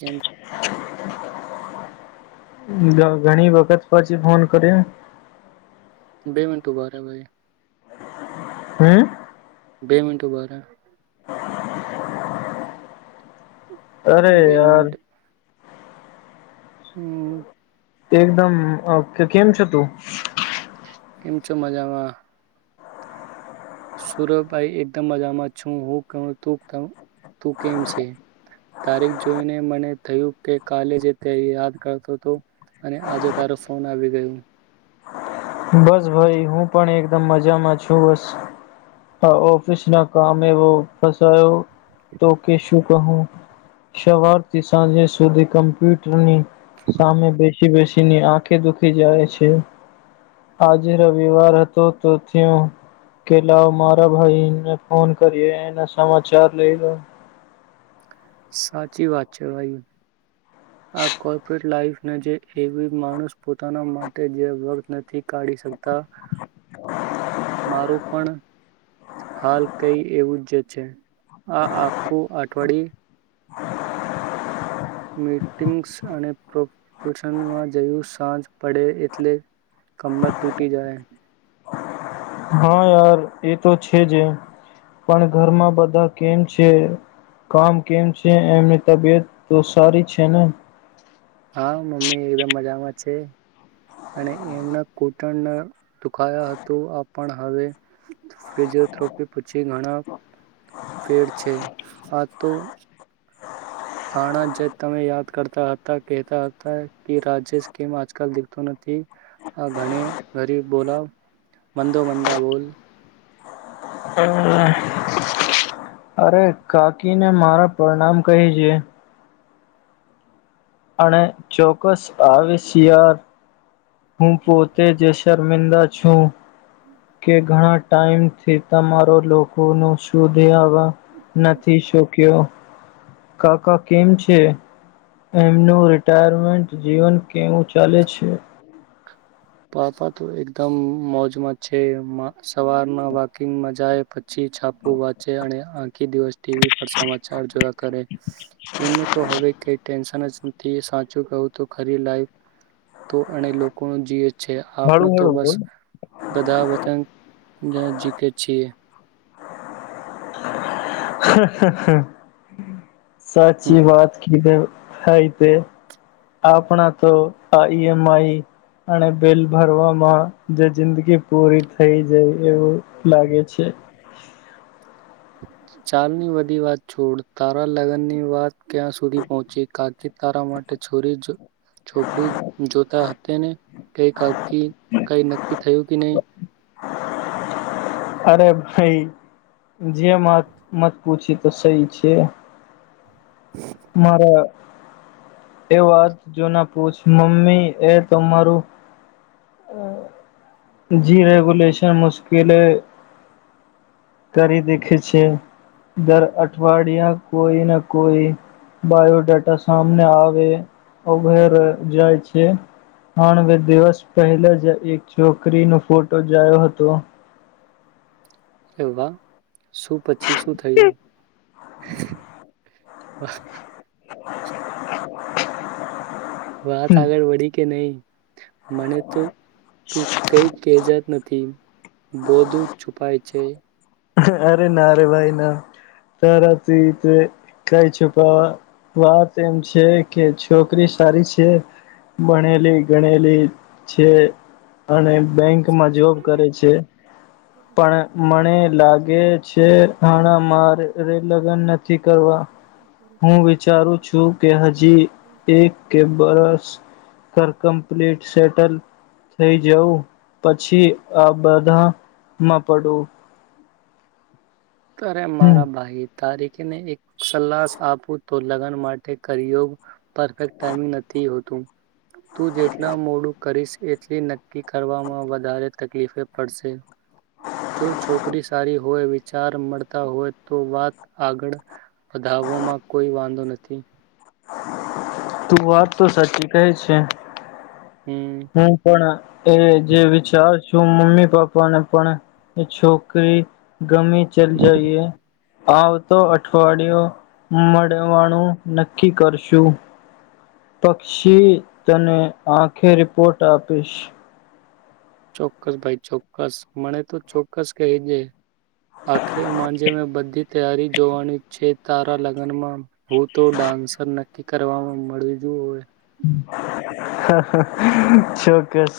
જેમ ઘણી વખત પછી ફોન કર્યો. બે મિન્ટું ઊભા રહો ભાઈ. હમ. બે મિન્ટું ઊભા રહો. અરે બે યાર. મિનિટ હમ. તે એકદમ કેમ છો તું? કેમ ચો માજામાં? સુરભભાઈ એકદમ મજામાં છું હું કે તુ તું કેમ છે? તારીખ જોઈને મને થયું કે, કાલે જે તે યાદ કરતો હતો. અને આજે તારો ફોન આવી ગયો. બસ ભાઈ. હું પણ એકદમ મજામાં છું બસ. હ ઓફિસ ના કામવો ફસો, તો કે શું કહું. સવારથી સાંજે સુધી કમ્પ્યુટરની સામે બેસી બેસીની આંખે દુખી જાય છે. આજે રવિવાર હતો તો થયો. કે લાવ મારા ભાઈને ફોન કરીએ. એના સમાચાર લઈ લો. સાચી વાત છે ભાઈ. આ કોર્પોરેટ લાઈફ જે એવી માણસ પોતાના માટે જે વર્ત નથી કાઢી શકતા. મારું પણ હાલ કઈ એવું જ છે, આ આખું અઠવાડિ મીટિંગ્સ અને પ્રોપશનમાં જયું સાંજ પડે એટલે કમર ટૂટી જાય. હા યાર એ તો છેજ, પણ ઘરમાં બધા કેમ છે? કામ કેમ છે એમની તબિયત તો સારી છે ને. હા મમ્મી એકદમ મજામાં છે. અને એમના કૂટણ દુખાયા હતું આપણ હવે પછી ઘણા ફેડ છે આ તો હાણા જે તમે યાદ કરતા હતા કહેતા હતા કે રાજેશ કેમ આજકાલ દીખતું નથી. હા ઘણે ગરીબ બોલાવ, મંદો મંદા બોલ. અરે કાકી ને મારા પરણામ કહી છે. અને ચોક્કસ આવે સિયા ર હું પોતે જ શર્મિંદા છું. કે ઘણા ટાઈમ થી તમારો લોકો ન શુધે નથી શોક્યો, કાકા કેમ છે? એમનું રિટાયરમેન્ટ જીવન કેવું ચાલે છે? પાપા તો એકદમ મોજમાં છે સવારના વોકિંગમાં જાય. છી છાપુ વાંચે અને દિવસ ટીવી પર સમાચાર જોવા કરે, એમને તો હવે કઈ ટેન્શન જ સાચું કું તો ખરી લાઈફ, તો એને લોકો ન જી છે હળુ આપણ તો હળુ બસ, બોલ. બધા વતન જીકે છીએ. હમ, સાચી વાત કધ હ તે. આપણા તો આ ઈ એમ, આઈ અને બિલ ભરવામાં જે જિંદગી પૂરી થઈ જાય એવું. લાગે છે. ચાલની બધી વાત છોડ તારા લગ્નની વાત ક્યાં સુધી પહોંચી કાર્તિક તારા માટે છોરી જ છોકરી જોતા હતા ને કઈકી કઈ નક્કી થયું કે નહી અરે ભાઈ જે મત મત પૂછી તો સહી છે મારા એ વાત જોના પૂછ મમ્મી એ તમારું જી રેગુલેશન મુશ્કેલ કરી દેખે છે દર અઠવાડિયા કોઈ ના કોઈ બાયોડેટા સામને આવે [unintelligible] જાય છે તણ બે દિવસ પહેલા જ એક છોકરીનો ફોટો જાયો હતો એવા શું પછી શું થયું? [unintelligible] [inaudible] વાત આગળ વળી કે નહી મને તો તું કઈ કેજત નથી બોધું છુપાય છે અરે ના ર ભાઈ ના તારા ત તે કઈ છુપાવા? વાત એમ છે કે છોકરી સારી છે ભણેલી ગણેલી છે અને બેંકમાં જોબ કરે છે પણ મને લાગે છે હણા મારે લગ્ન નથી કરવા હું વિચારું છું કે હજી એક કે બરસ કર કમ્પ્લીટ સેટલ થઈ જવુંં પછી આ બધામાં પડું અ્યારે હમ મારા ભાઈ તારીખને એક સલ્લાસ આપું તો લગ્ન માટે કરયોગ પરફેક્ટ ટાઈમિંગ નથી હોતું તું જેટલા મોડું કરીશ એટલી નક્કી કરવામાં વધારે તકલીફ પડશે જો છોકરી સારી હોય એવી ચાર મળતા હોય તો વાત આગળ વધાવમાં કોઈ વાંધો નથી તું વાત તો સાચી કહે છે હમ હું પણ એ જે વિચાર છું મમ્મી પપ્પા ને પણ કે છોકરી ગમેી ચલ જઈએ આવતો અઠવાડિયું મળવાનું નક્કી કરશું પક્ષી તને આંખે રિપોર્ટ આપીશ ચોક્કસ ભાઈ ચોક્કસ મને તો ચોક્કસ કહી દે આખરે માંજે મેં બધી તૈયારી જોવાની છે તારા લગ્નમાં હું તો ડાન્સર નક્કી કરવાવામાં મળી જો હોય ચોક્કસ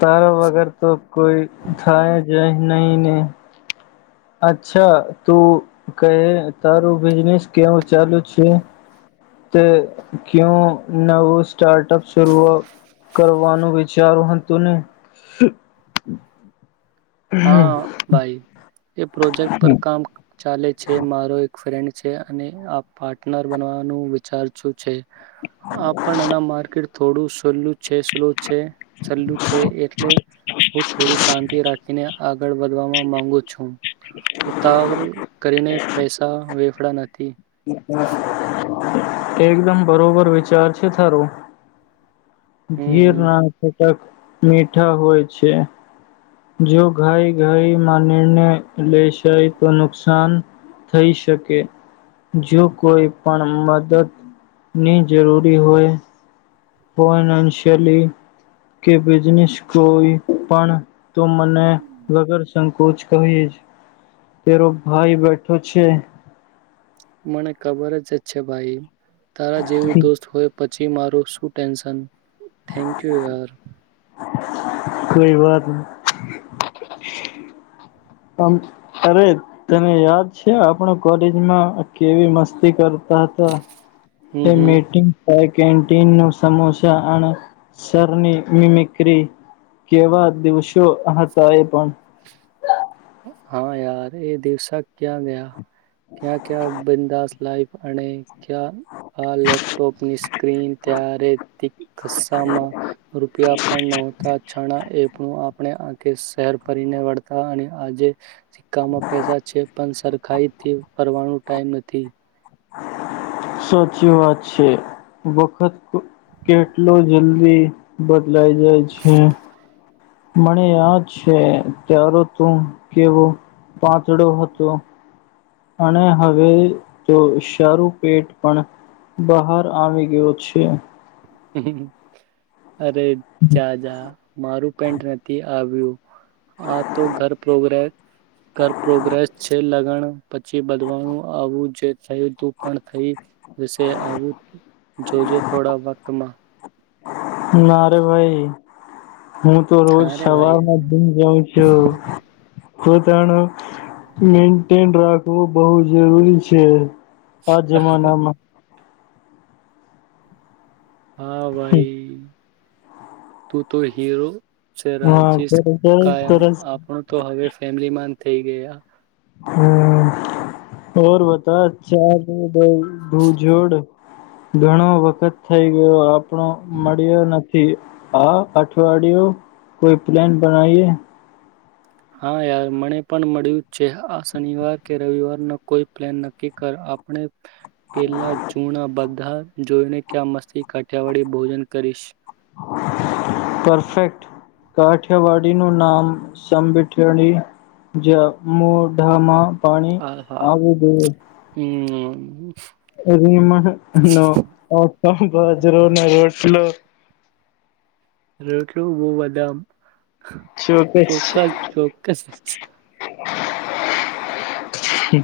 તારા વગર તો કોઈ થાય જ નહી ને અચ્છા તું કહે તારું બિઝનેસ કેવું ચાલુ છે તે કું નવો સ્ટાર્ટઅપ શરૂઓ કરવાનું વિચારું હતું ને હા ભાઈ એ પ્રોજેક્ટ પર કામ ચાલે છે મારો એક ફ્રેન્ડ છે અને આ પાર્ટનર બનવાનું વિચારું છે આપ પણ આના માર્કેટ થોડું સલ્લું છે સ્લો છે સલ્લું છે એટલે હું થોડી શાંતિ રાખીને આગળ વધવાવામાં માંગુ છું ઉતાવળ કરીને પૈસા વેફડા નથી એકદમ બરોબર વિચાર છે થારું હમ ધીર હમ ના ખટક મીઠા હોય છે જો ઘાઈ ઘાઈ મા નિર્ને લેેશાય તો નુકસાન થઈ શકે. જો કોઈ પણ મદદ ની જરૂરી હોય. ફશયલી કે બિઝનેસ કોઈ પણ. તો મને વગર સંકોચ કહી તેરો ભાઈ બેઠો છે. મને ખબર જ જ છે ભાઈ તારા જેવું દોસ્ત હોય. પછી મારું શું ટેન્શન થેન્ક યુ યાર. કોઈ વાત તમ અરે તને યાદ છે આપણ કોલેજમાં કેવી મસ્તી કરતા હતા. હમ તે હમ. મીટિંગ કેન્ટન ન સમોસા અસની મિમિકરી કેવા દિવસો હતા એ પણ હા યાર એ દિવસા ક્યાં ગયા ક્યા ક્યાં બિંદાસ લાઈ. અને ક્યા આ લેપટોપ ની સ્ક્રીન ત્યારે ખીસ્સામાં. રૂપિયા પણ નહોતા છણા એ આપણે કે શહેર ફરીને વળતા અને આજે સિકકામાં પૈસા છે પણ સરખીઈ ફરવાનો ટાઈમ નથી. [inaudible] સાચી વાત છે વખત કેટલો જલ્દી બદલાઈ જાય છે, મને યાદ છે, તારતું કેવો પાતળો હતો. અને હવે તો સારું પેટ પણ, બહાર આવી ગયો છે, અરે જાજા મારું પેન્ટ નથી આવ્યું, હાતો ઘર પ્રોગ્રેસ ઘર પ્રોગ્રેસ છે, લગ્ન પછી બદવાનું આવું જે થયું તું પણ થઈ, જ આવું જોજે થોડા વખતમાં, નારે ભાઈ હુંતો રોજ અરે ભાઈ સવારમાં, જાઉં છું પોતાનો મેન્ટેન રાખીશ. તો બહુ જરૂરી છે, આ જમાનામાં હા ભાઈ તુંતો હીરો, છે, હા રાજેશ સરસ સરસ કાયમ સરસ આપણુંતો હવે ફેમલીમાન થઇ ગયા. હા બઘા ચારભૂ જોડ. ઘણો વખત થઈ ગયો આપ, આપો મળ્યો નથી, આ અઠવાડિયુ કોઈ પ્લેન બનાવીએ. હા યાર મને પણ મળ્યું છે, આ શનિવાર કે રવિવાર ન કોઈ પ્લેન નક્કી કર આપણે. પેલા ચૂણા બધા જોઈને ક્યાં મસ્તી કાઠિયાવાડી ભોજન કરીશ. [inaudible] પરફેક્ટ કાઠિયાવાડીનું નામ સાગઠીયાણી, જે મોઢમાં, હ, હા, હું એમાંના ઓટ બાજરોના રોટલો, રોટલુ હું બધામમ. શું પેસ છે. ચોક્કસ હું.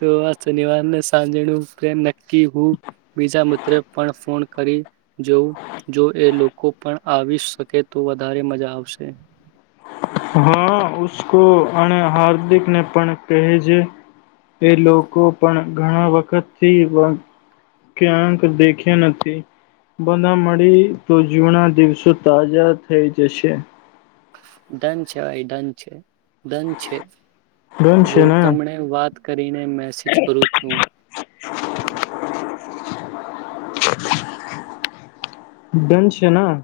તોઆ શનિવારને સાંજેનું પ્રેમ, કેહું બીજા મિત્ર પણ ફોન કરી. જોવ જોએ લોકો પણ આવી શકેતો વધારે મજા આવશે, હા ઉસકો અને હાર્દિકને પણ કહેજે. એ લોકો પણ ઘણા વખતથી ક્યાંક દેખ્યા નથી. બધા મળી તો જૂના દિવસો તાજા થઈ જશે. દંન છે, ભાઈ દંન છે, ડન છે, ડન છે હું ને તમને વાત. કરીને મેસેજ કરું છું. ડન છે ના?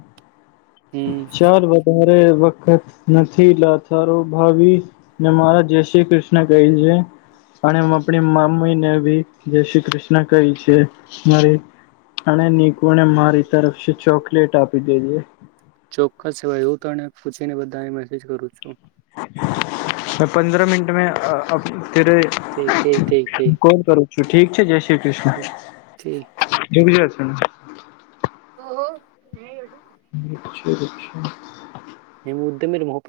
હમ ચાલ વધારે વખત નથી, લાચારો ભાવિ. ને મારા જય શ્રી કૃષ્ણ કહેજે. અને આપણી મામીને ભી જય શ્રી કૃષ્ણ કહી છે, મારી અને નિકુને મારી તરફથી ચોકલેટ આપી દેજે. ચોક્કસ ભાઈ હું તને પૂછીને બધાએ મેસેજ કરું છું. મે પંદર મિનટ મેં અ ફરે. ઠીક ઠીક ઠીક હું ઠીક કોલ કરું છું, ઠીક છે. જય શ્રી ઠીક કૃષ્ણ. ઠીક [inaudible] ઓહ હો [inaudible] અચ્છા અચ્છા. [inaudible]